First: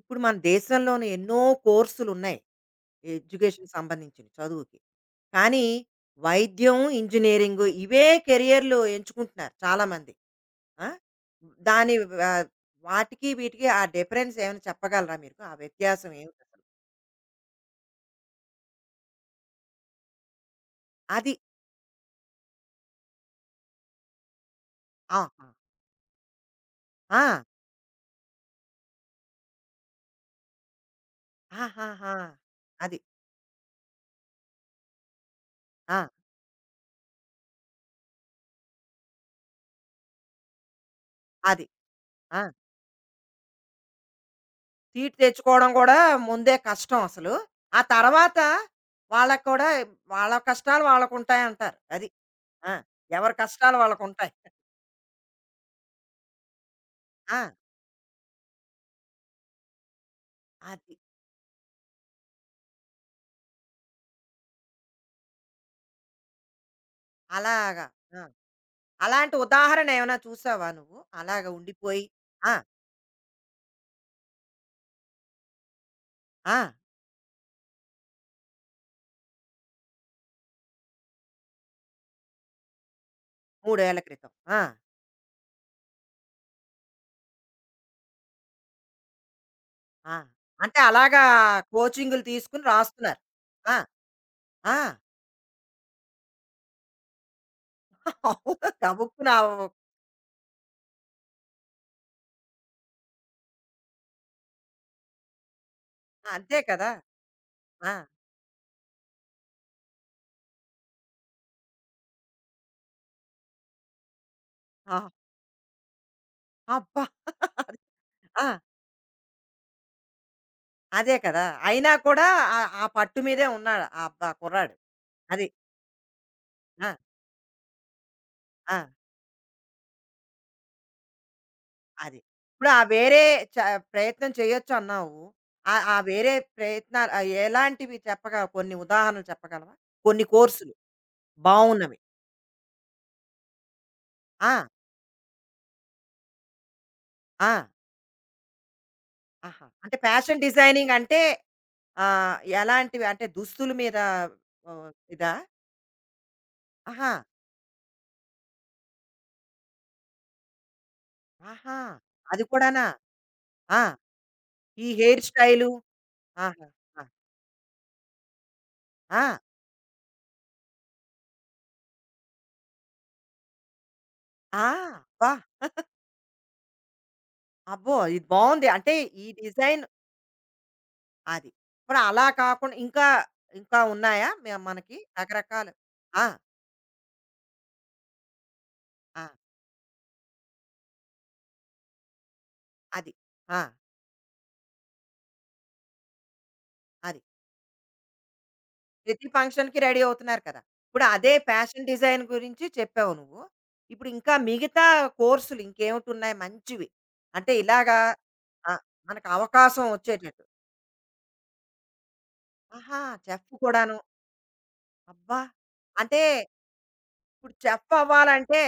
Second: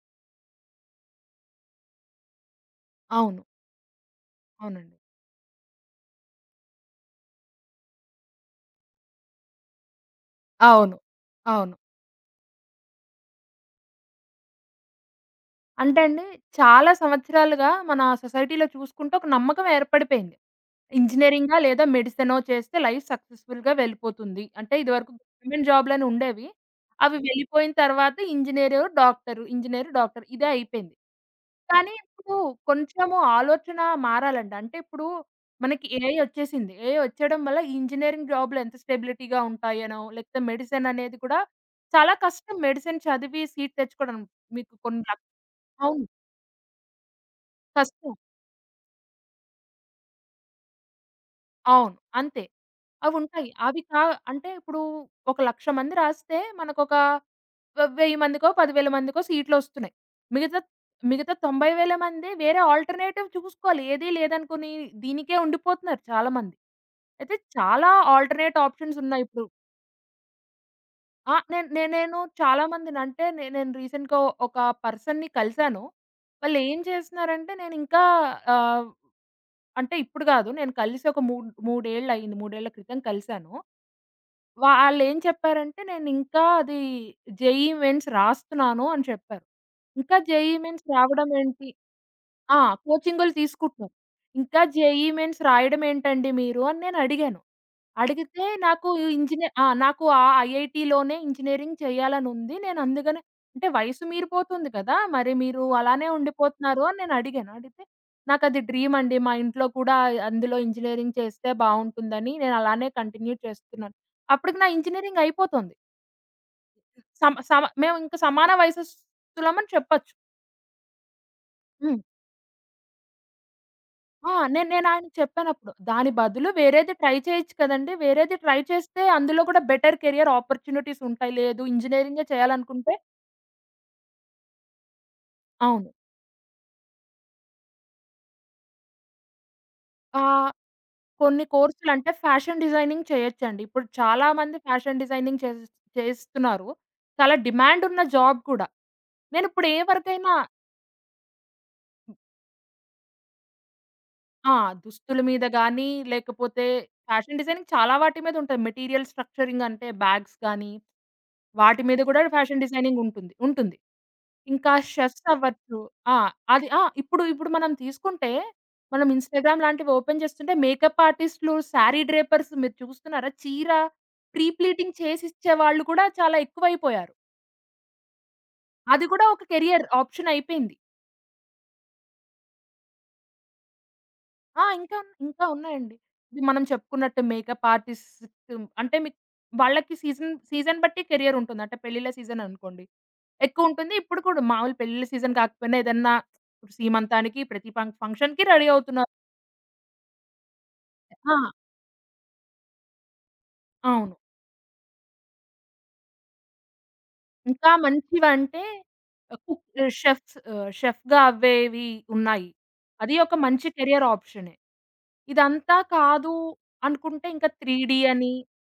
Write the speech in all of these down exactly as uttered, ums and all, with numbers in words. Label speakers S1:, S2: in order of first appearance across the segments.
S1: ఇప్పుడు మన దేశంలోనే ఎన్నో కోర్సులున్నాయి,
S2: అవును.
S1: ఎడ్యుకేషన్‌కి సంబంధించినియి చదువుకి.
S2: అవునండి.
S1: కానీ వైద్యం, ఇంజినీరింగు, ఇవే కేరియర్లు ఎంచుకుంటున్నారు చాలామంది. ఆ!
S2: అవును. అవును.
S1: దాని వ వాటికీ వీటికి ఆ డిఫరెన్సేవన్నా చెప్పగలరా మీరు? ఆ
S2: అంటే అండీ,
S1: వ్యత్యాసవేమిటసలు?
S2: చాలా సంవత్సరాలుగా మన సొసైటీలో చూసుకుంటే ఒక నమ్మకవేర్పడిపోయింది.
S1: అది.
S2: ఇంజినీరింగా లేదా మెడిసెనో చేస్తే లైఫ్ సక్సెస్‌ఫుల్‌గా వెళ్ళిపోతుంది. అంటే, ఇదివరకు
S1: ఆహా!
S2: గవర్నమెంట్ జాబులనుండేవి. అవి
S1: ఆ!
S2: వెళ్ళిపోయిన తరవాత ఇంజినీరు, డాక్టరు, ఇంజినీరు, డాక్టరు, ఇదే అయిపోయింది, కానీ
S1: ఆహాహా!
S2: ఇప్పుడూ
S1: అది.
S2: కొంచము ఆలోచనా మారాలండి. అంటే, ఇప్పుడూ మనకి
S1: ఆ!
S2: ఏఐ ఒచ్చేసింది. ఏఐ ఒచ్చేయడం వల్ల, ఇంజినీరింగ్ జాబులెంత స్టెబిలిటీగా ఉంటాయోనో, లేతే మెడెసెననేది కూడా
S1: అది.
S2: చాలా
S1: ఆ!
S2: కష్టం మెడిసెన్ చదివి సీట్ తెచ్చుకోడం. మీకు కొన్న
S1: సీట్ తెచ్చుకోడం గూడా
S2: అవును.
S1: ముందే కష్టమసలు. ఆ
S2: కష్టం.
S1: తర్వాతా వాళ్ళకి కూడా, వాళ్ళ కష్టాలు వాళ్ళకుంటాయంటారు.
S2: అవును.
S1: అది.
S2: అంతే.
S1: ఆ! ఎవరి
S2: అవుంటాయి.
S1: కష్టాలు
S2: అవి కా
S1: వాళ్ళకుంటాయి.
S2: అంటే, ఇప్పుడూ ఒక లక్ష మంది రాస్తే మనకొక
S1: ఆ!
S2: వ వెయ్యి మందికో, పదివేల మందికో సీట్లొస్తున్నాయి. మిగతా
S1: అది.
S2: మిగతా తొంభై వేల మందీ వేరే ఆల్టర్‌నేటివ్ చూసుకోవాలి. ఏదీ లేదనుకునీ దీనికే ఉండిపోతన్నారు చాలామంది. అయితే,
S1: అలాగా.
S2: చాలా
S1: ఆ!
S2: ఆల్టర్‌నేట్
S1: అలాంటి
S2: ఆప్షన్సున్నాయిప్పుడు.
S1: ఉదాహరణేవైనా చూశావా నువ్వు,
S2: ఆ!
S1: అలాగా
S2: నేన్ నే
S1: ఉండిపోయి
S2: నేను
S1: ఆ!
S2: చాలా మందినంటే నే నేను రీసెంట్‌గా ఒక పర్సన్‌ని కలిశాను.
S1: ఆ!
S2: వాళ్ళేం చేస్తన్నారంటే, నేనింకా ఆహ్, అంటే, ఇప్పుడు గాదు. నేను కలిసి ఒక మూడు మూడేళ్ళయింది. మూడేళ్ళ క్రితం కలిసాను.
S1: మూడేళ్ళ క్రితం. ఆ!
S2: వాళ్ళేం చెప్పారంటే, నేనింకా అదీ జేఈఈ మెయిన్స్ రాస్తన్నాను అని చెప్పారు.
S1: ఆ!
S2: ఇంకా జేఈఈ
S1: అంటే,
S2: మెయిన్స్
S1: అలాగా
S2: రావడమేంటి
S1: కోచింగులు
S2: ఆ!
S1: తీసుకుని రాస్తున్నారు.
S2: కోచింగులు
S1: ఆ!
S2: తీసుకుంటున్నారు. ఇంకా
S1: ఆ!
S2: జేఈఈ మెయిన్స్ రాయడమేంటండి మీరు అని నేనడిగాను. అడిగితే, నాకూ ఈ
S1: గబుక్కున
S2: ఇంజినే
S1: అవో
S2: ఆ! "నాకు ఆ ఐఐటీలోనే ఇంజినీరింగ్ చెయ్యాలనుంది, నేనందుకనే" అంటే, వయసు మీరిపోతుంది కదా! మరి మీరు అలానే
S1: అంతే
S2: ఉండిపోతున్నారు
S1: కదా!
S2: అని నేనడిగాను. అడిగితే,
S1: ఆ!
S2: "నాకది డ్రీమండి, మా ఇంట్లో కూడా అయ్ అందులో ఇంజినీరింగ్ చేస్తే బావుంటుందని నేనలానే కంటిన్యూ చేస్తున్నాను." అప్పడుకి నా
S1: ఆ!
S2: ఇంజినీరింగయిపోతోంది.
S1: అబ్బా!
S2: సమ సమ
S1: అది.
S2: మేవింక
S1: ఆ!
S2: సమాన వయసస్తులమని చెప్పచ్చు.
S1: అదే కదా! అయినా
S2: హ్మ్.
S1: కూడా ఆహ్, ఆహ్, పట్టు మీదే ఉన్నాడు ఆ క
S2: ఆ! నేన్
S1: కుర్రాడు
S2: నేనాయనకి
S1: అది.
S2: చెప్పానప్పుడు, దాని బదులు
S1: ఆ!
S2: వేరేది ట్రై చేయొచ్చు కదండీ! వేరేది ట్రై
S1: ఆ!
S2: చేస్తే అందులో కూడా బెటర్ కేరియర్ ఆపార్చునిటీసుంటయి. లేదు
S1: అది.
S2: ఇంజినీరింగే
S1: ఇప్పుడు ఆ
S2: చేయాలనుకుంటే
S1: వేరే చ ప్రయత్నం చేయొచ్చన్నావు. ఆహ్,
S2: అవును.
S1: ఆహ్, వేరే ప్రయత్నాలు, ఆహ్, ఎలాంటివి చెప్పగ కొన్ని ఉదాహరణలు చెప్పగలవా? కొన్ని
S2: ఆహ్,
S1: కోర్సులు
S2: కొన్ని
S1: బావున్నవి.
S2: కోర్సులంటే, ఫ్యాషన్ డిజైనింగ్ చేయొచ్చండి. ఇప్పుడు చాలా మంది
S1: ఆ!
S2: ఫ్యాషన్ డిజైనింగ్ చేసేస్ చేస్తున్నారు. చాలా
S1: ఆ!
S2: డిమాండున్న జాబ్ కూడా.
S1: ఆహా! అంటే
S2: నేనిప్పుడేవరికైనా
S1: ఫ్యాషన్ డిజైనింగ్ అంటే ఆహ్, ఎలాంటివి అంటే దుస్తుల మీద
S2: ఆ!
S1: ఆహ్,
S2: దుస్తుల
S1: ఇదా?
S2: మీద గానీ, లేకపోతే
S1: ఆహా!
S2: ఫ్యాషన్ డిజైనింగ్ చాలా వాటి మీదుంటుంది. మెటీరియల్ స్ట్రక్చరింగ్ అంటే, బ్యాగ్స్ గానీ
S1: ఆహా!
S2: వాటి మీద కూడా
S1: అది
S2: ఫ్యాషన్
S1: కూడానా!
S2: డిజైనింగుంటుంది ఉంటుంది.
S1: ఆ!
S2: ఇంకా
S1: ఈ హెయిర్
S2: చెఫ్స్
S1: స్టైలు.
S2: అవ్వచ్చు. ఆ!
S1: ఆహా!
S2: అది ఆ!
S1: ఆ!
S2: ఇప్పుడు, ఇప్పుడు మనం తీసుకుంటే, మనం
S1: ఆ!
S2: ఇన్‌స్టాగ్రామ్ లాంటివి ఓపెన్ చేస్తుంటే మేకప్ ఆర్టిస్టులు, సారీ డ్రేపర్స్. మీరు చూస్తున్నారా? చీర
S1: ఆ!
S2: ప్రీప్లీటింగ్ చేసి
S1: అబ్బా!
S2: ఇచ్చే వాళ్ళు కూడా చాలా ఎక్కువయిపోయారు.
S1: అబ్బో! ఇది బావుంది. అంటే
S2: అది కూడా
S1: ఈ
S2: ఒక
S1: డిజైన్
S2: కెరియర్ ఆప్షనయిపోయింది.
S1: అది. ఇప్పుడు అలా కాకుండా ఇంకా ఇంకా ఉన్నాయా మ
S2: ఆ!
S1: మనకి?
S2: ఇంకా, ఇంకా
S1: రకరకాలు
S2: ఉన్నాయండి.
S1: ఆ!
S2: ఇది మనం చెప్పుకున్నట్టు మేకప్ ఆర్టిస్ట్ అంటే మీ
S1: ఆ!
S2: వాళ్ళకి సీజన్ సీజన్ బట్టి కెరియర్ ఉంటుంది. అంటే పెళ్లిళ్ళ సీజన్ అనుకోండి
S1: అది. ఆ!
S2: ఎక్కువుంటుంది, ఇప్పుడు కూడా మామూలు పెళ్లిళ్ళ సీజన్ కాకపోయినా ఏదైనా
S1: అది.
S2: సీమంతానికి ప్రతి పం ఫంక్షన్‌కీ రెడీ అవుతున్నారు.
S1: ప్రతి ఫంక్షన్‌కి రెడీ అవుతున్నారు కదా! ఇప్పుడు అదే
S2: ఆ!
S1: ఫ్యాషన్ డిజైన్ గురించి చెప్పావు నువ్వు.
S2: అవును.
S1: ఇప్పుడింకా మిగతా కోర్సులు ఇంకేమిటున్నాయి మంచివి అంటే
S2: ఇంకా
S1: ఇలాగ
S2: మంచివంటే
S1: అ! మనకు
S2: కుక్
S1: అవకాశం
S2: ఆహ్, షెఫ్
S1: వచ్చేటట్టు.
S2: ఆహ్, షెఫ్‌గా అవ్వేవి ఉన్నాయి.
S1: ఆహా!
S2: అదీ ఒక
S1: చెఫ్
S2: మంచి
S1: కూడాను.
S2: కెరియర్ ఆప్షనే
S1: అబ్బా!
S2: ఇదంతా
S1: అంటే
S2: కాదు అనుకుంటే ఇంకా
S1: ఇప్పుడు చెఫ్
S2: త్రీడీ అని
S1: అవ్వాలంటే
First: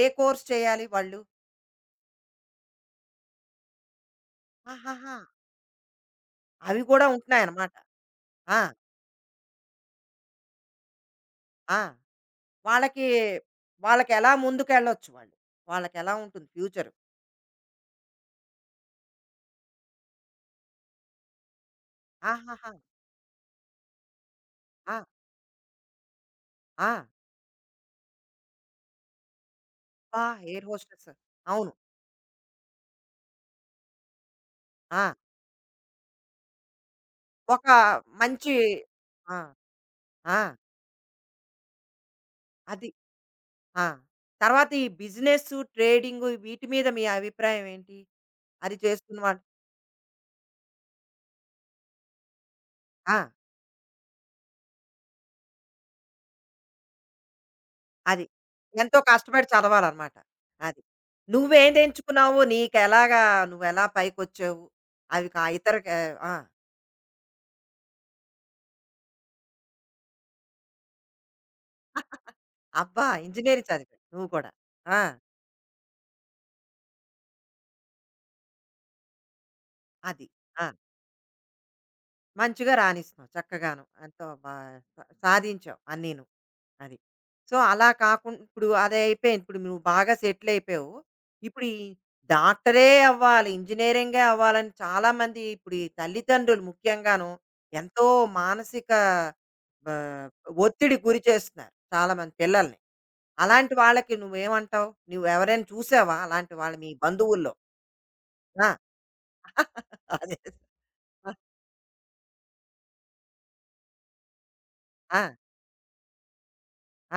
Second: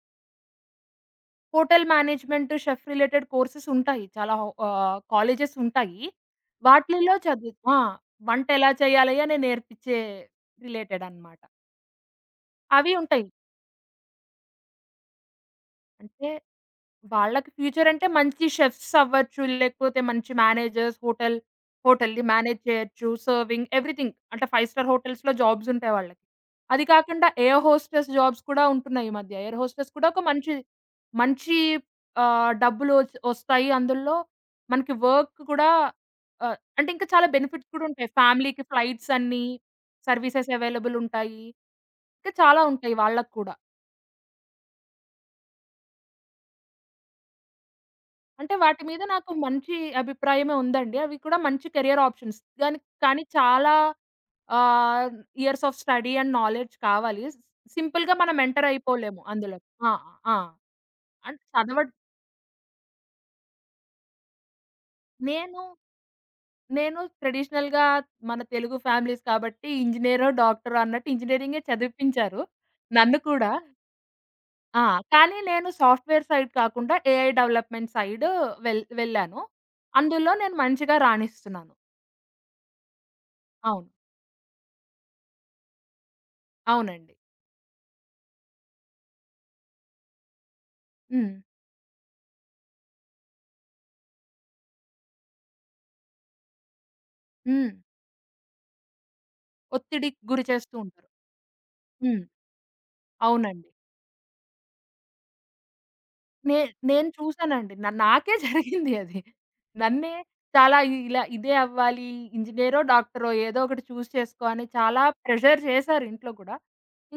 S1: ఏ కోర్స్ చేయాలి వాళ్ళు?
S2: Hotel management, chef related courses ఉంటాయి. చాలా వ్ ఆహ్,
S1: ఆహాహా!
S2: కాలేజెస్ ఉంటాయి.
S1: అవి గూడా
S2: వాటిలలో చదువు
S1: ఉంటున్నాయన్నమాట.
S2: ఆ!
S1: ఆ!
S2: వంటెలా చేయాలి? అని నేర్పిచ్చే రిలేటెడ్ అన్నమాట.
S1: ఆ!
S2: అవి
S1: వాళ్ళకి
S2: ఉంటాయి.
S1: వాళ్ళకెలా ముందుకెళ్ళొచ్చు వాళ్ళు? వాళ్ళకెలా
S2: అంటే
S1: ఉంటుంది ఫ్యూచరు?
S2: వాళ్ళకి ఫ్యూచర్ అంటే మంచి షెఫ్స్ అవ్వచ్చు. లేపోతే మంచి మ్యానేజర్స్ హోటల్ హోటల్‌ని మ్యానేజ్
S1: ఆహాహా!
S2: చేయొచ్చు సర్వింగ్ ఎవ్రీథింగ్. అంటే ఫైవ్ స్టార్
S1: ఆ!
S2: హోటల్స్‌‌లో జాబ్స్ ఉంటాయి వాళ్ళకి. అది
S1: ఆ!
S2: కాకుండా ఎయిర్ హోస్టెస్ జాబ్స్ కూడా ఉంటున్నాయి ఈ మధ్య. ఎయిర్ హోస్టెస్ కూడా ఒక
S1: అబ్బా!
S2: మంచి,
S1: ఎయిర్ హోస్టెస్.
S2: మంచి
S1: అవును.
S2: ఆహ్, డబ్బులు ఒ ఒస్తాయి అందులో మనకి
S1: ఆ!
S2: వర్క్ కూడా ఆహ్, అంటే ఇంకా చాలా
S1: ఒక
S2: బెనిఫిట్స్ కూడా ఉంటాయి.
S1: మంచీ
S2: ఫ్యామిలీకి ఫ్లైట్స్
S1: ఆ!
S2: అన్నీ
S1: ఆ!
S2: సర్వీసెస్ అవైలబుల్ ఉంటాయి. ఇంకా చాలా
S1: అది!
S2: ఉంటాయి వాళ్ళకు కూడా.
S1: ఆ! తర్వాత ఈ బిజినెస్సు ట్రేడింగు వీటి మీద మీ అభిప్రాయం ఏంటి?
S2: అంటే
S1: అది
S2: వాటి మీద
S1: చేస్తున్న
S2: నాకు
S1: వాళ్
S2: మంచి అభిప్రాయమే ఉందండి. అవి కూడా మంచి కెరియర్ ఆప్షన్స్ దానికి కానీ
S1: ఆ!
S2: చాలా ఆహ్, years of study and knowledge కావాలి స్ సింపుల్‌గా
S1: అది.
S2: మనం ఎంటర్
S1: ఎంతో
S2: అయిపోలేము
S1: కష్టపడి
S2: అందులో. ఆ!
S1: చదవాలన్నమాట.
S2: ఆ!
S1: అది.
S2: అండ్ చదవ
S1: నువ్వేదెంచుకున్నావు? నీకెలాగా నువ్వెలా పైకొచ్చావు? అది కా
S2: నేను,
S1: ఇతర కా ఆ!
S2: నేను ట్రెడిషనల్‌గా మన తెలుగు ఫ్యామిలీస్ కాబట్టి ఇంజినీరో, డాక్టరో అన్నట్టు ఇంజినీరింగే చదివిపించారు
S1: అబ్బా!
S2: నన్ను కూడా.
S1: ఇంజినీరింగు చదివావు నువ్వు కూడా.
S2: ఆ!
S1: ఆ!
S2: కానీ నేను సాఫ్ట్‌వేర్ సైడ్ కాకుండా ఏఐ డెవలప్‌మెంట్ సైడు వెళ్ వెళ్ళాను.
S1: అది.
S2: అందులో నేను
S1: ఆ!
S2: మంచిగా రాణిస్తున్నాను.
S1: మంచిగా రానిస్తున్నావు, చక్కగాను
S2: అవును.
S1: ఎంతో బా సా సాధించావు అన్నీను. అది.
S2: అవునండి.
S1: సో, అలా కాకుం ఇప్పుడు అదయిపోయింది ఇప్పుడు నువ్వు బాగా సెటిలైయిపోయావు,
S2: హ్మ్.
S1: ఇప్పుడు ఈ డాక్టరే అవ్వాలి, ఇంజినీరింగే అవ్వాలని చాలామంది ఇప్పుడు ఈ తల్లిదండ్రులు ముఖ్యంగానూ
S2: హ్మ్.
S1: ఎంతో మానసిక
S2: ఒత్తిడికి
S1: ఆహ్,
S2: గురి చేస్తూ
S1: ఒత్తిడికి
S2: ఉంటారు.
S1: గురిచేస్తున్నారు
S2: హ్మ్.
S1: చాలామంది పిల్లలని.
S2: అవునండి
S1: అలాంటి వాళ్ళకి నువ్వు ఏమంటావు? నువ్వు ఎవరైనా చూసావా అలాంటి
S2: నే
S1: వాళ్ళు మీ
S2: నేను
S1: బంధువుల్లో?
S2: చూసానండి. న నాకే
S1: ఆ!
S2: జరిగింది అది. నన్నే
S1: అదే, అదే.
S2: చాలా ఇ ఇలా,
S1: ఆ!
S2: "ఇదే అవ్వాలి, ఇంజినీరో, డాక్టరో ఏదో ఒకటి చూస్ చేసుకో" అని, చాలా
S1: ఆ!
S2: ప్రెషర్ చేశారు ఇంట్లో కూడా.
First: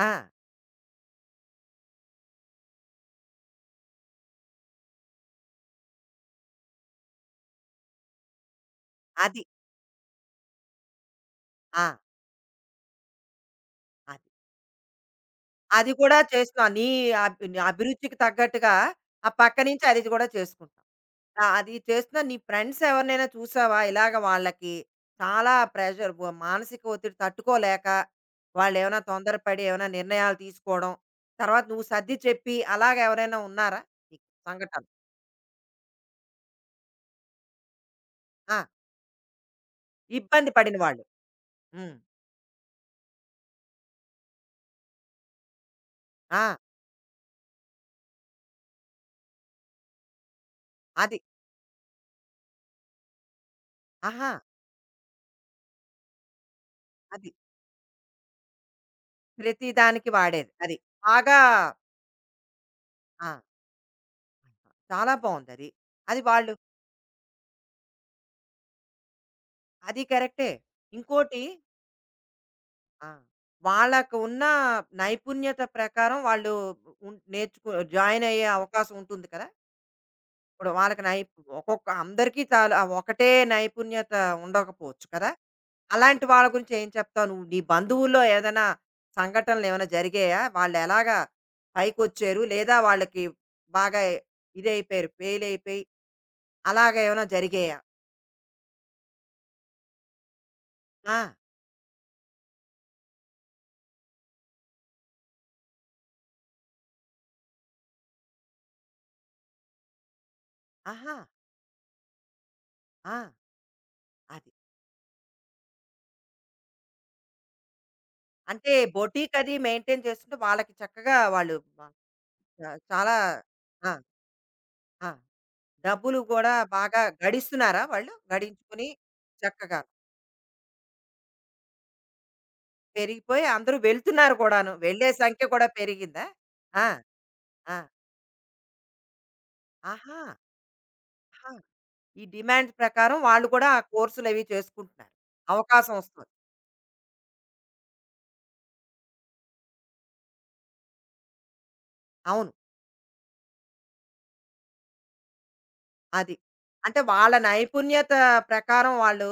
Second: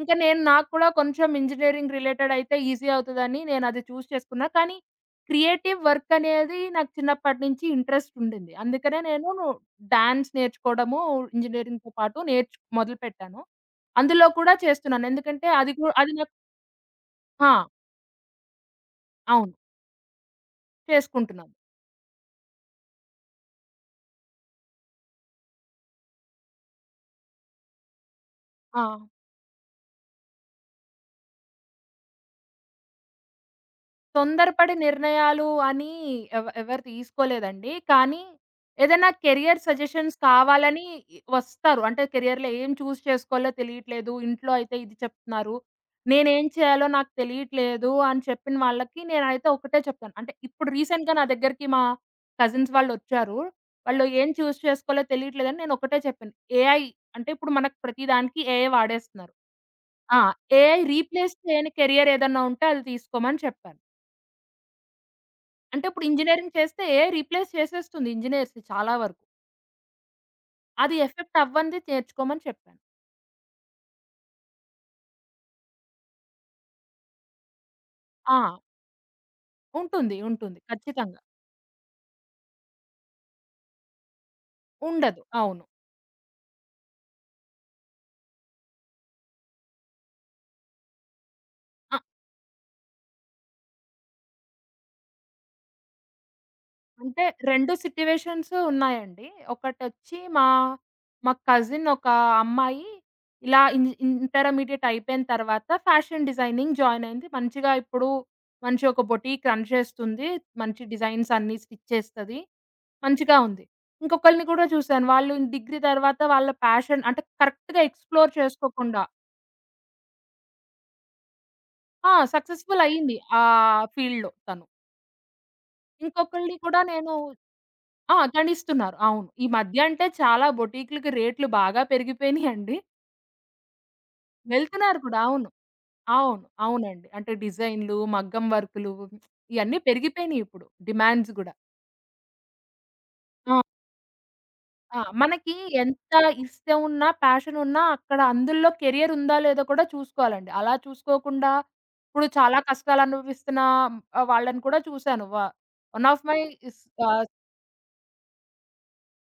S2: ఇంకా నేను నాకు కూడా కొంచెం ఇంజినీరింగు రిలేటెడ్ అయితే, ఈసీ అవుతదని నేను అది చూస్ చేసుకున్నా. కానీ. క్రియేటివ్ వర్క్ అనేది నాకు చిన్నప్పటినుంచి ఇంట్రెస్ట్ ఉండింది. అందుకనే నేను
S1: అది.
S2: డాన్స్ నేర్చుకోవడము, ఇంజినీరింగ్‌తో
S1: ఆ!
S2: పాటు నేర్చ్ మొదలుపెట్టాను.
S1: అది.
S2: అందులో కూడా చేస్తున్నాను. ఎందుకంటే, అది కు
S1: అది
S2: అది
S1: కూడా
S2: నాకు
S1: చేస్తున్నా. నీ అబ్
S2: ఆ!
S1: అభిరుచికి తగ్గట్టుగా, ఆ
S2: అవును.
S1: పక్కనుంచి అది కూడా చేసుకుంటం. ఆ!
S2: చేసుకుంటున్నాను.
S1: అది చేస్తున్నా నీ ఫ్రెండ్స్ ఎవరినైనా చూసావా? ఇలాగ వాళ్ళకి చాలా ప్రెషర్ ఒ మానసిక ఒత్తిడి తట్టుకోలేక, వాళ్ళేమైనా
S2: ఆ!
S1: తొందరపడి ఏమైనా నిర్ణయాలు తీసుకోవడం, తర్వాత నువ్వు సర్దిచెప్పి అలాగా ఎవరైనా ఉన్నారా? నీకు
S2: తొందరపడి
S1: సంఘటన.
S2: నిర్ణయాలు అని ఎవ్ ఎవరు తీసుకోలేదండి. కానీ,
S1: ఆ!
S2: ఏదైనా కేరియర్ సజెషన్స్
S1: ఇబ్బంది పడిన
S2: కావాలని
S1: వాళ్ళు.
S2: వస్తారు.
S1: హ్మ్.
S2: అంటే, కేరియర్‌లో ఏం చూస్ చేసుకోవాలో తెలీట్లేదు, ఇంట్లో అయితే ఇది చెప్తున్నారు. నేను ఏమి
S1: ఆ!
S2: చేయాలో నాకు తెలీట్లేదు, అని చెప్పిన వాళ్ళకి నేనైతే ఒకటే చెప్తాను. అంటే, ఇప్పుడు రీసెంట్‌గా
S1: అది.
S2: నా దగ్గరికి మా కజిన్స్ వాళ్ళొచ్చారు. వాళ్ళు, "ఏం
S1: ఆహా!
S2: చూస్ చేసుకోవాలో తెలియట్లేదు అని" నేను ఒకటే చెప్పాను ఏఐ అంటే
S1: అది.
S2: ఇప్పుడు మనకి ప్రతి దానికి ఏఐ వాడేస్తున్నారు.
S1: ప్రతి దానికి
S2: ఆ!
S1: వాడేది. అది.
S2: ఏఐ రీప్లేస్
S1: బాగా
S2: చేయని కేరియర్ ఏదైనా ఉంటే, అది తీసుకోమని
S1: ఆ!
S2: చెప్పాను.
S1: చాలా బావుందది.
S2: అంటే ఇప్పుడు
S1: అది వాళ్ళు
S2: ఇంజినీరింగు చేస్తే ఏఐ రీప్లేస్ చేసేస్తుంది, ఇంజినీర్స్‌ని చాలా వరకు.
S1: అది కరెక్టే.
S2: అది
S1: ఇంకోటి
S2: ఎఫెక్టవ్వందే నేర్చుకోమని చెప్పాను.
S1: ఆ! వాళ్ళకు ఉన్న నైపుణ్యత ప్రకారం వాళ్ళు, ఉన్ నేర్చుకొ జాయినయ్యే
S2: ఆ!
S1: అవకాశం ఉంటుంది కదా!
S2: ఉంటుంది. ఉంటుంది.
S1: ఇప్పుడు వాళ్ళకి నై
S2: ఖచ్చితంగా.
S1: ఒక్కొక్క అందరికీ చాలా ఒకటే నైపుణ్యత ఉండకపోవచ్చు
S2: ఉండదు.
S1: కదా!
S2: అవును.
S1: అలాంటి వాళ్ళ గురించి ఏం చెప్తావు నువ్వు? నీ బంధువుల్లో ఏదైనా సంఘటనలేవైనా జరిగాయా వాళ్ళెలాగా
S2: అ
S1: పైకొచ్చారు? లేదా వాళ్ళకి బాగా ఇదైపోయారు ఫెయిలయిపోయి
S2: అంటే
S1: అలాగేవైనా
S2: రెండు
S1: జరిగాయా?
S2: సిట్యుయేషన్స్ ఉన్నాయండి ఒకటొచ్చి మా, మా
S1: ఆ!
S2: కజిన్ ఒక అమ్మాయి ఇలా ఇంజి ఇ ఇంటర్మీడియేట్ అయిపోయిన తరువాత ఫ్యాషన్ డిజైనింగ్ జాయినయింది, మంచిగా ఇప్పుడు మంచి ఒక బొటీక్ రన్ చేస్తుంది. మంచి
S1: ఆహా!
S2: డిజైన్సన్ని స్టిచ్ చేస్తది,
S1: ఆ!
S2: మంచిగా ఉంది. ఇంకొకళ్ళని
S1: అది.
S2: కూడా చూశాను. వాళ్ళు డిగ్రీ తరువాత వాళ్ళ ప్యాషన్ అంటే, కరెక్ట్‌గా ఎక్స్‌ప్లోర్
S1: అంటే
S2: చేసుకోకుండా
S1: బొటీకది మెయింటైన్ చేసుకుంటే, వాళ్ళకి చక్కగా వాళ్ళు వా
S2: ఆ!
S1: చ
S2: సక్సెస్‌ఫుల్
S1: చాలా
S2: అయ్యింది. ఆ
S1: ఆ!
S2: ఫీల్డ్‌లో తను.
S1: ఆ! డబ్బులు కూడా
S2: ఇంకొకళ్ళని కూడా
S1: బాగా
S2: నేను
S1: గడిస్తున్నారా వాళ్ళు?
S2: ఆ!
S1: గడించుకొని
S2: గడిస్తున్నారు అవును. ఈ మధ్య
S1: చక్కగా
S2: అంటే చాలా బొటీక్లకి రేట్లు బాగా పెరిగిపోయినయండి.
S1: పెరిగిపోయి అందరూ వెళ్తున్నారు కూడాను.
S2: వెళ్తున్నారు
S1: వెళ్ళే
S2: కూడా
S1: సంఖ్య
S2: అవును.
S1: కూడా పెరిగిందా?
S2: అవును.
S1: ఆ!
S2: అవునండి. అంటే
S1: ఆ!
S2: డిజైనులు, మగ్గం వర్కులు ఇవన్నీ
S1: ఆహా!
S2: పెరిగిపోయినాయిప్పుడు డిమాండ్స్
S1: ఆహా!
S2: కూడా.
S1: ఈ డిమాండ్స్ ప్రకారం వాళ్ళు
S2: ఆ!
S1: కూడా ఆ కోర్సులవి
S2: ఆ!
S1: చేసుకుంటున్నారు.
S2: మనకి
S1: అవకాశం
S2: ఎంత
S1: వస్తుంది.
S2: ఇష్టం ఉన్నా, ప్యాషనున్నా అక్కడ అందుల్లో కెరియరుందా, లేదో కూడా చూసుకోవాలండి. అలా చూసుకోకుండా ఇప్పుడు
S1: అవును.
S2: చాలా కష్టాలు అనుభవిస్తున్న ఆ వాళ్ళని కూడా చూశాను. వ వన్ ఆఫ్
S1: అది.
S2: మై స్
S1: అంటే
S2: కా
S1: వాళ్ళ నైపుణ్యత ప్రకారం వాళ్ళు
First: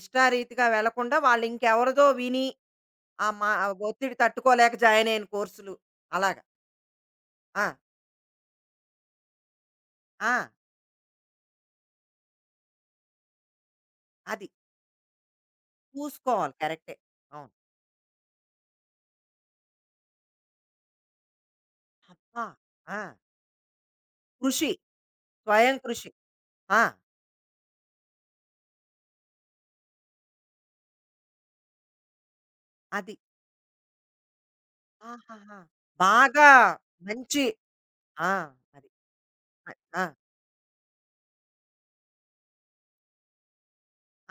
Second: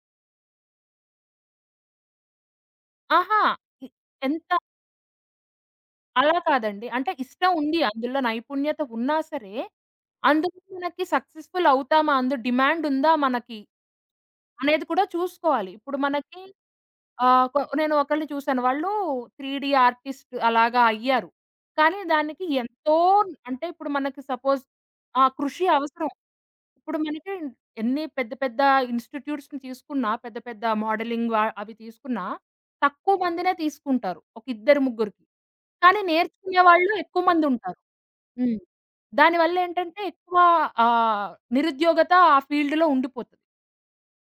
S1: ఇష్టారీతిగా వెళ్లకుండా వాళ్ళు ఇంకెవరిదో విని ఆహ్,
S2: ఆహా!
S1: మ
S2: ఇ
S1: ఒత్తిడి
S2: ఎంత
S1: తట్టుకోలేక జాయినయిన కోర్సులు
S2: అలా
S1: అలాగా.
S2: కాదండి. అంటే ఇష్టం
S1: ఆ!
S2: ఉంది. అందులో నైపుణ్యత ఉన్నా సరే,
S1: ఆ!
S2: అందులో మనకి సక్సెస్‌ఫుల్ అవుతామా, అందు డిమాండుందా మనకి,
S1: అది.
S2: అనేది కూడా చూసుకోవాలి. ఇప్పుడు మనకి
S1: చూసుకోవాలి కరెక్టే.
S2: ఆహ్,
S1: అవును.
S2: కొ నేను ఒకళ్ళని చూసాను. వాళ్ళు 3డి ఆర్టిస్ట్ అలాగా అయ్యారు. కానీ
S1: అబ్బా!
S2: దానికి ఎంతో
S1: ఆ!
S2: అంటే ఇప్పుడు మనకి సపోజ్
S1: కృషి.
S2: ఆహ్, కృషి
S1: స్వయం కృషి.
S2: అవసరం.
S1: ఆ!
S2: ఇప్పుడు మనకి ఎన్ని పెద్ద, పెద్ద ఇన్‌స్టిట్యూట్స్ తీసుకున్నా పెద్ద, పెద్ద మోడలింగ్ వ అవి తీసుకున్నా
S1: అది.
S2: తక్కువ మందినే తీసుకుంటారు. ఒక ఇద్దరు ముగ్గురికి.
S1: ఆహాహా!
S2: కానీ
S1: బాగా
S2: నేర్చుకునే వాళ్ళు ఎక్కువ
S1: మంచి
S2: మందుంటారు.
S1: ఆ!
S2: హ్మ్.
S1: అది. అయ్
S2: దానివళ్లేంటంటే
S1: ఆ!
S2: ఎక్కువ ఆహ్, నిరుద్యోగత ఆ ఫీల్డ్‌లో ఉండిపోతది.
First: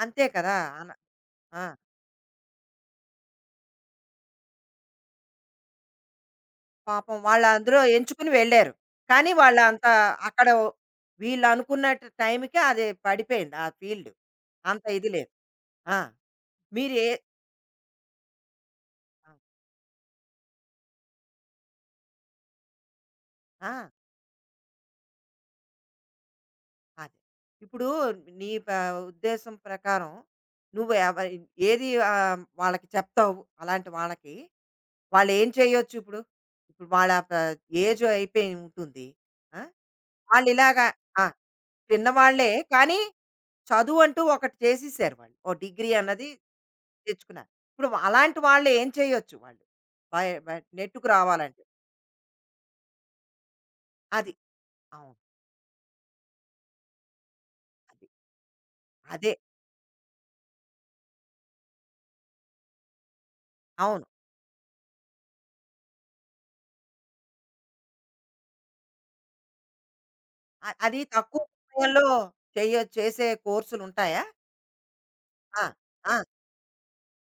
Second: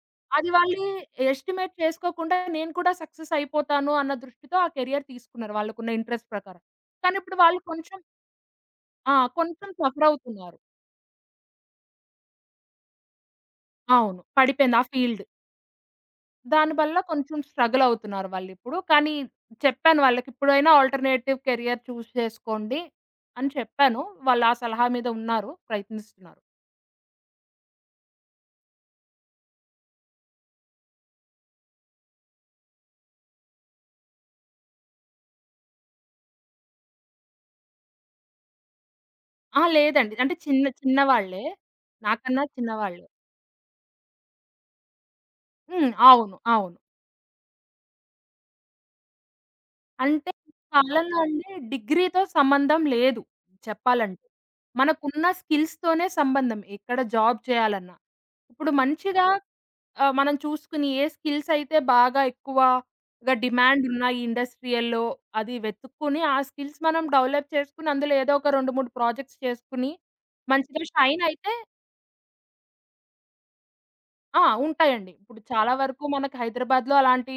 S1: అంతే
S2: అది
S1: కదా!
S2: వాళ్ళు
S1: ఆనా
S2: ఎ
S1: ఆ!
S2: ఎస్టిమేట్ చేసుకోకుండా నేను కూడా సక్సెస్ అయిపోతాను అన్న దృష్టితో ఆ కేరియర్ తీసుకున్నారు. వాళ్లకున్న ఇంట్రెస్ట్ ప్రకారం కానీ
S1: పాపం
S2: ఇప్పుడు
S1: వాళ్ళు
S2: వాళ్ళు
S1: అందులో
S2: కొంచెం
S1: ఎంచుకుని వెళ్లారు.
S2: ఆ!
S1: కానీ
S2: కొంచెం
S1: వాళ్ళంత అక్కడ
S2: సఫరవుతున్నారు.
S1: వీళ్ళు అనుకున్న ట్ టైంకి అది పడిపేంది ఆ ఫీల్డ్
S2: అవును. పడిపేంద
S1: అంత
S2: ఆ
S1: ఇది
S2: ఫీల్డ్.
S1: లేదు. ఆ!
S2: దానివల్ల
S1: మీరే
S2: కొంచెం స్ట్రగలవుతున్నారు. వాళిప్పుడు కానీ
S1: ఆ!
S2: చెప్పాను వాళ్ళకిప్పుడైనా ఆల్టర్నేటివ్ క్యారియర్ చూస్ చేసుకోండి అని
S1: ఆ!
S2: చెప్పాను. వాళ్ళ ఆ సలహా మీద ఉన్నారు ప్రయత్నిస్తున్నారు.
S1: అది. ఇప్పుడు నీ పే ఉద్దేశం ప్రకారం నువ్వు ఏవ ఏది ఆహ్, వాళ్ళకి చెప్తావు? అలాంటి వాళ్ళకి వాళ్ళేం చేయొచ్చు ఇప్పుడు ఇప్పుడు వాళ్ళ‌త ఏజ్ అయిపోయుంటుంది. ఆ!
S2: ఆహా! లేదండి అంటే
S1: వాళ్ళు
S2: చిన్న
S1: ఇలాగ ఆ!
S2: చిన్నవాళ్లే నాకన్నా
S1: చిన్నవాళ్లే కానీ
S2: చిన్నవాళ్ళు.
S1: చదువంటూ ఒకటి చేసేశారు వాళ్ళు ఓ
S2: హ్మ్.
S1: డిగ్రీ అన్నది
S2: అవును. అవును.
S1: తెచ్చుకున్నారు. ఇప్పుడు‌వా అలాంటి వాళ్ళు ఏం చేయొచ్చు? వాళ్ళు వై
S2: అంటే
S1: వ
S2: ఈ
S1: నెట్టుకు
S2: కాలంలో అండి
S1: రావాలంటే?
S2: డిగ్రీ‌తో సంబంధం లేదు. చెప్పాలంటే
S1: అది. అవును.
S2: మనకున్న స్కిల్స్‌తోనే సంబంధం ఎక్కడ జాబ్ చేయాలన్నా
S1: అది
S2: ఇప్పుడు మంచిగా
S1: అదే.
S2: ఆహ్, మనం చూసుకుని ఏ స్కిల్సయితే బాగా ఎక్కువగా డిమాండ్ ఉన్న
S1: అవును.
S2: ఈ ఇండస్ట్రియల్‌లో అది వెతుక్కొని ఆ స్కిల్స్ మనం డెవలప్ చేసుకొని అందులో ఏదో ఒక రెండు మూడు ప్రాజెక్ట్స్ చేసుకొని
S1: అ
S2: మంచిగా
S1: అది తక్కువ
S2: షైనయితే
S1: సమయంలో చెయ్యొ చేసే కోర్సులుంటాయా?
S2: ఆ! ఉంటాయండి. ఇప్పుడు
S1: ఆ!
S2: చాలా వరకు
S1: ఆ!
S2: మనకు హైదరాబాద్లో అలాంటి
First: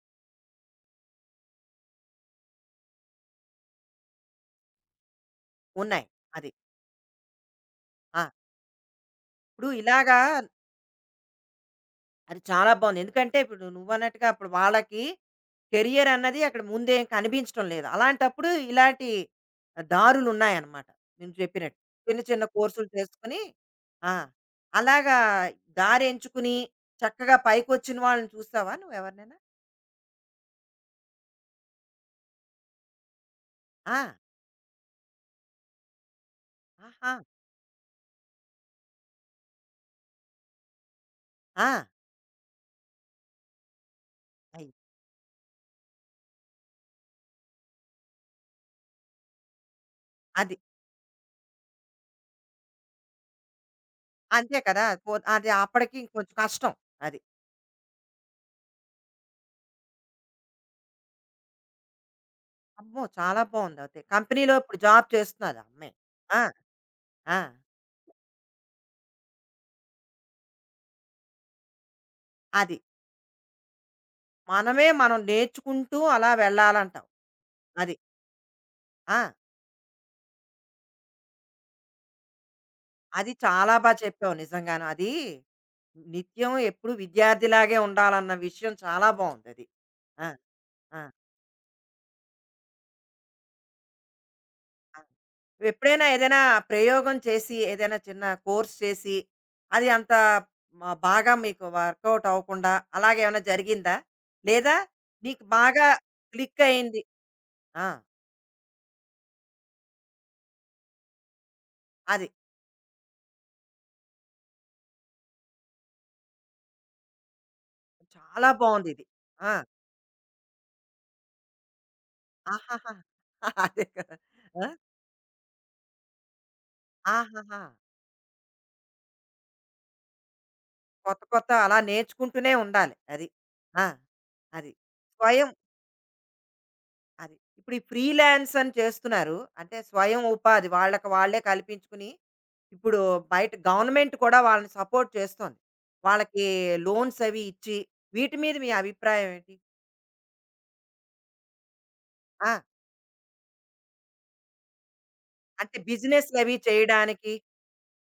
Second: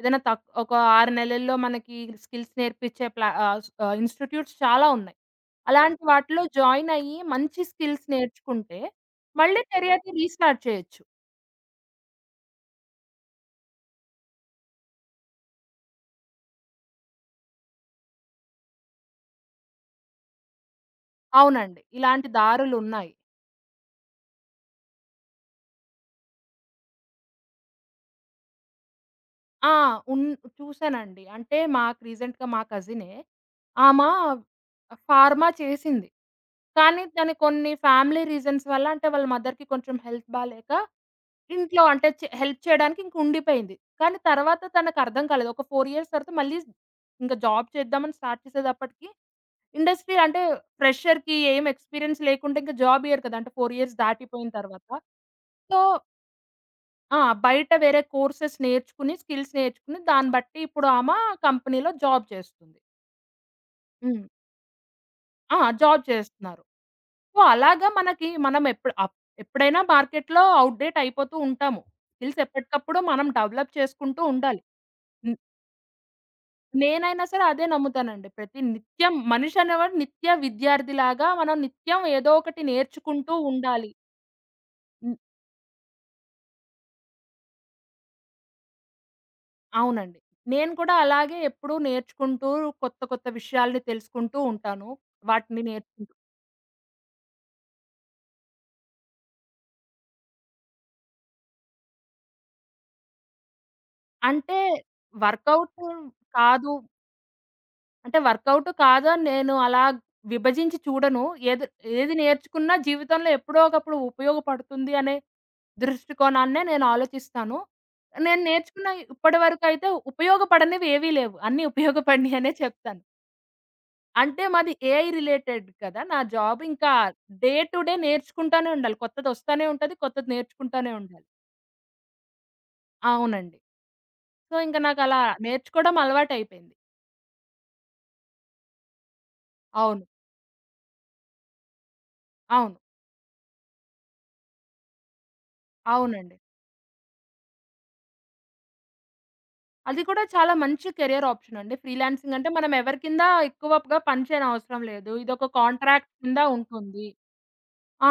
S2: ఏదైనా త ఒక ఆరు నెలల్లో మనకి స్కిల్స్ నేర్పిచే ప్లా ఆహ్, ఆహ్, ఇన్‌స్టిట్యూట్స్ చాలా ఉన్నాయి. అలాంటి
S1: ఉన్నాయి
S2: వాటిలో
S1: అది.
S2: జాయిన్ అయ్యి మంచి స్కిల్స్
S1: ఆ!
S2: నేర్చుకుంటే మళ్ళీ
S1: ఇప్పుడు
S2: కెరియర్‌ని
S1: ఇలాగా
S2: రీస్టార్ట్ చేయొచ్చు.
S1: అది చాలా బావుంది. ఎందుకంటే, ఇప్పుడు నువ్వు అన్నట్టుగా అప్పుడు వాళ్ళకి, కేరియరన్నది అక్కడ ముందేం కనిపించడం లేదు. అలాంటప్పుడు ఇలాంటి దారులున్నాయన్నమాట. నేను చెప్పినట్టు.
S2: అవునండి.
S1: చిన్న,
S2: ఇలాంటి
S1: చిన్న కోర్సులు
S2: దారులున్నాయి.
S1: చేసుకొని ఆ! అలాగా దారి ఎంచుకుని, చక్కగా పైకొచ్చిన వాళ్ళని చూసావా నువ్వెవరినైనా?
S2: ఆ! ఉన్ చూసానండి. అంటే మాకు, రీసెంట్‌గా మా కజినే, ఆమా
S1: ఆ!
S2: ఫార్మా చేసింది. కానీ,
S1: ఆహా!
S2: దానికి కొన్ని ఫ్యామిలీ రీజన్స్ వల్ల, అంటే వాళ్ళ మదర్‌కి కొంచెం హెల్త్ బాలేక, ఇంట్లో
S1: ఆ!
S2: అంటే చె హెల్ప్ చేయడానికి ఇంక ఉండిపోయింది. కానీ, తర్వాత
S1: అయ్
S2: తనకు అర్థం కాలేదు ఒక ఫోర్ ఇయర్స్ తర్వాత మళ్ళీ, ఇంక జాబ్ చేద్దాం అని స్టార్ట్ చేసేటప్పటికి, ఇండస్ట్రీ అంటే
S1: అది.
S2: ఫ్రెషర్‌కి ఏమి ఎక్స్‌పీరియన్స్ లేకుండా, ఇంకా జాబ్ ఇవ్వరు కదా! అంటే ఫోర్ ఇయర్స్ దాటిపోయిన
S1: అంతే కదా!
S2: తర్వాత.
S1: కొ ఆద్ అది
S2: సో
S1: అప్పటికి కొంచెం కష్టం. అది.
S2: ఆ! బయట వేరే కోర్సెస్ నేర్చుకుని, స్కిల్స్ నేర్చుకుని, దాన్ని బట్టి ఇప్పుడు ఆమా కంపెనీ‌లో జాబ్ చేస్తుంది.
S1: అమ్మో! చాలా బావుంది అయితే.
S2: హ్మ్.
S1: కంపెనీలో ఇప్పుడు జాబ్ చేస్తున్నరు.
S2: ఆ!
S1: ఆ అమ్మాయి.
S2: జాబ్
S1: ఆ!
S2: చేస్తున్నారు.
S1: ఆ!
S2: సో, అలాగా మనకి మనం ఎప్పుడ్ అప్ ఎప్పుడైనా మార్కెట్‌లో అవుట్‌డేట్ అయిపోతూ ఉంటాము. స్కిల్స్
S1: అది.
S2: ఎప్పటికప్పుడు మనం డెవలప్ చేసుకుంటూ ఉండాలి.
S1: మనమే మనం
S2: హ్మ్.
S1: నేర్చుకుంటూ అలా వెళ్ళాలంటావు.
S2: నేనైనా సరే, అదే
S1: అది.
S2: నమ్ముతానండి. ప్రతి నిత్యం
S1: ఆ!
S2: మనిషనేవాడు నిత్య విద్యార్థి లాగా, మనం నిత్యం ఏదో ఒకటి
S1: అది
S2: నేర్చుకుంటూ
S1: చాలా బా
S2: ఉండాలి.
S1: చెప్పావు నిజంగాను. అది
S2: హ్మ్.
S1: నిత్యం ఎప్పుడూ విద్యార్థిలాగే ఉండాలన్న విషయం చాలా బావుందది.
S2: అవునండి.
S1: ఆ!
S2: నేను కూడా
S1: ఆ!
S2: అలాగే ఎప్పుడూ నేర్చుకుంటూ కొత్త, కొత్త విషయాలను తెలుసుకుంటూ ఉంటాను.
S1: ఆ!
S2: వాటిని
S1: నువ్వెప్పుడైనా
S2: నేర్చుకు
S1: ఏదైనా ప్రయోగం చేసి, ఏదైనా చిన్న కోర్స్ చేసి, అది అంత మ బాగా మీకు వర్కవుట్ అవ్వకుండా, అలాగేమైనా జరిగిందా.
S2: అంటే,
S1: లేదా మీకు
S2: వర్కవుటు
S1: బాగా
S2: కాదు
S1: క్లిక్కయింది. ఆ!
S2: అంటే, వర్కవుటు కాదు అని నేను అలా విభజించి చూడను. ఎది ఏది
S1: అది.
S2: నేర్చుకున్నా జీవితంలో ఎప్పుడో ఒకప్పుడు ఉపయోగపడుతుంది అనే దృష్టికోణాన్నే నేను ఆలోచిస్తాను. నేను
S1: చాలా
S2: నేర్చుకున్న
S1: బావుందిది. ఆ!
S2: ఇప్పటివరకు అయితే ఉపయోగపడనివేవీ లేవు. అన్నీ ఉపయోగపడినయి అనే
S1: ఆహాహా!
S2: చెప్తాను.
S1: అదే కదా!
S2: అంటే,
S1: ఆ!
S2: మాది ఏఐ రిలేటెడ్ కదా! నా జాబ్ ఇంకా డే
S1: ఆహహా!
S2: టు డే నేర్చుకుంటానే ఉండాలి. కొత్తదొస్తానే ఉంటది. కొత్తది నేర్చుకుంటనే ఉండాలి.
S1: కొత్త, కొత్త అలా నేర్చుకుంటూనే ఉండాలి. అది.
S2: అవునండి.
S1: ఆ!
S2: సో,
S1: అది
S2: ఇంకా నాకలా
S1: స్వయం
S2: నేర్చుకోవడం అలవాటయిపోయింది.
S1: అది. ఇప్పుడు ఈ ఫ్రీలాన్సని చేస్తున్నారు. అంటే
S2: అవును.
S1: స్వయం ఉపాధి, వాళ్ళకు వాళ్ళే కల్పించుకుని
S2: అవును.
S1: ఇప్పుడు బయట గవర్నమెంట్ కూడా వాళ్ళని సపోర్ట్ చేస్తోంది.
S2: అవునండి.
S1: వాళ్లకి లోన్సవి ఇచ్చి వీటి మీద మీ అభిప్రాయం ఏంటి?
S2: అది కూడా చాలా మంచి కెరియరాప్షనండి. ఫ్రీలాన్సింగంటే
S1: ఆ!
S2: మనం ఎవరి కింద ఎక్కువగా పనిచేయనవసరం లేదు. ఇదోక
S1: అంటే
S2: కాంట్రాక్ట్ కింద
S1: బిజినెస్‌లవి
S2: ఉంటుంది.
S1: చేయడానికి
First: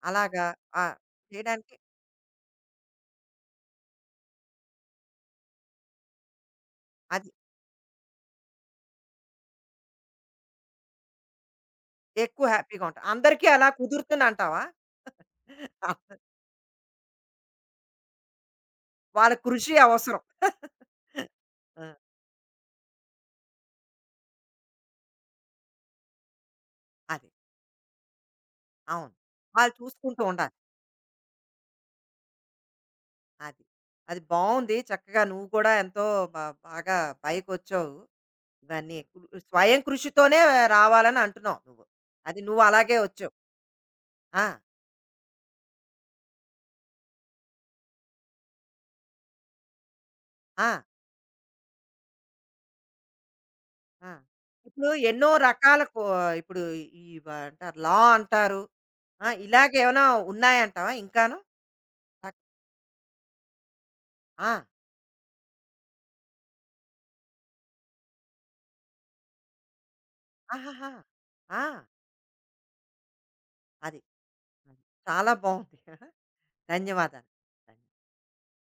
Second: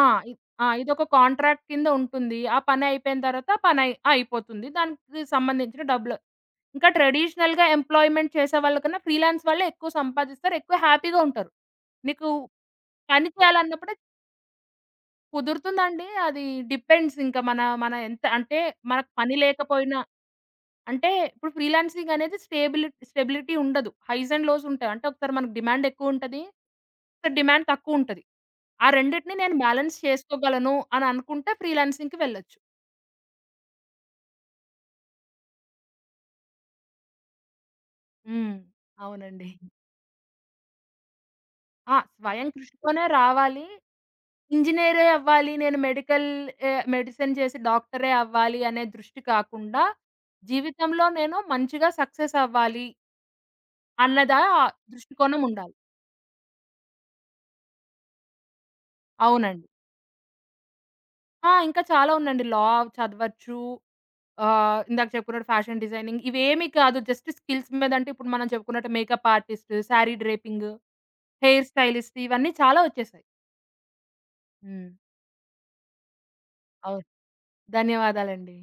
S2: ఆ‌ ఇ
S1: అలాగా
S2: ఆ
S1: ఆ!
S2: ఇదొక కంట్రాక్ట్
S1: చేయడానికి
S2: కింద ఉంటుంది. ఆ పనయిపేన తరువాత పనయి అయిపోతుంది. దానికి సంబంధించిన డబ్బులు ఇంకా
S1: అది.
S2: ట్రెడిషనల్‌గా ఎంప్లాయిమెంట్ చేసేవాళ్లకన్నా ఫ్రీలాన్స్ వాళ్ళే ఎక్కువ సంపాదిస్తారు. ఎక్కువ హ్యాపీ‌గా ఉంటారు. నీకు
S1: ఎక్కువ హ్యాపీ‌గా ఉంటా.
S2: పని
S1: అందరికి అలా
S2: చేయాలన్నప్పుడే
S1: కుదురుతుందంటావా?
S2: కుదురుతుందండి.
S1: అవును.
S2: అది డిపెండ్స్ ఇంకా మన మన ఎంత అంటే, మనకు
S1: వాళ్ళ
S2: పని
S1: కృషి
S2: లేకపోయినా
S1: అవసరం.
S2: అంటే ఇప్పుడు
S1: ఆ!
S2: ఫ్రీలాన్సింగానేది స్టెబుల్ స్టెబిలిటీ ఉండదు. హైస్ అండ్ లోసుంటాయి. అంటే ఒకసారి మనకు డిమాండ్ ఎక్కువుంటది.
S1: అది.
S2: ఒకసారి డిమాండ్ తక్కువుంటది. ఆ!
S1: అవును
S2: రెండిటిని నేను
S1: వాళ్ళు
S2: బాలన్స్
S1: చూసుకుంటూ ఉండాలి.
S2: చేసుకోగలను అని అనుకుంటే, ఫ్రీలాన్సింగ్‌కి వెళ్ళొచ్చు.
S1: అది. అది బావుంది, చక్కగా నువ్వు కూడా ఎంతో బా బాగా పైకొచ్చావు,
S2: హ్మ్.
S1: ఇవన్నీను
S2: అవునండి.
S1: స్వయం కృషితోనే రావాలని అంటున్నావు నువ్వు,
S2: ఆ!
S1: అది
S2: స్వయం
S1: నువ్వు అలాగే
S2: కృషితోనే
S1: వచ్చావు.
S2: రావాలి.
S1: ఆ!
S2: ఇంజినీరే అవ్వాలి, నేను మెడికల్ ఏ మెడిసిన్ చేసి డాక్టరే అవ్వాలి అనే దృష్టి కాకుండా,
S1: ఆ!
S2: జీవితంలో నేను మంచిగా సక్సెసవ్వాలి.
S1: ఆ!
S2: అన్నదా
S1: ఇప్పుడు ఎన్నో
S2: దృష్టికోణముండాలి.
S1: రకాల కు ఇప్పుడు ఇవంటారు లా అంటారు. ఆ!
S2: అవునండి.
S1: ఇలగేమైనా ఉన్నాయంటావా ఇంకాను?
S2: ఆ! ఇంకా చాలా
S1: తక్
S2: ఉందండి లా చదవచ్చు
S1: ఆ!
S2: ఆహ్, ఇందాక చెప్పుకున్నట్టు ఫ్యాషన్ డిజైనింగ్ ఇవి ఏమి కాదు, జస్ట్ స్కిల్స్ మీద అంటే, ఇప్పుడు మనం చెప్పుకున్నట్టు మేకప్ ఆర్టిస్టు, సారీ డ్రేపింగు,
S1: ఆహాహ!
S2: హెయిర్
S1: ఆ!
S2: స్టైలిస్టు ఇవన్నీ చాలా వచ్చేసాయి.
S1: అది.
S2: హ్మ్.
S1: చాలా బావుంది.
S2: అవును.
S1: ధన్యవాదాలు. ధ
S2: ధన్యవాదాలండి.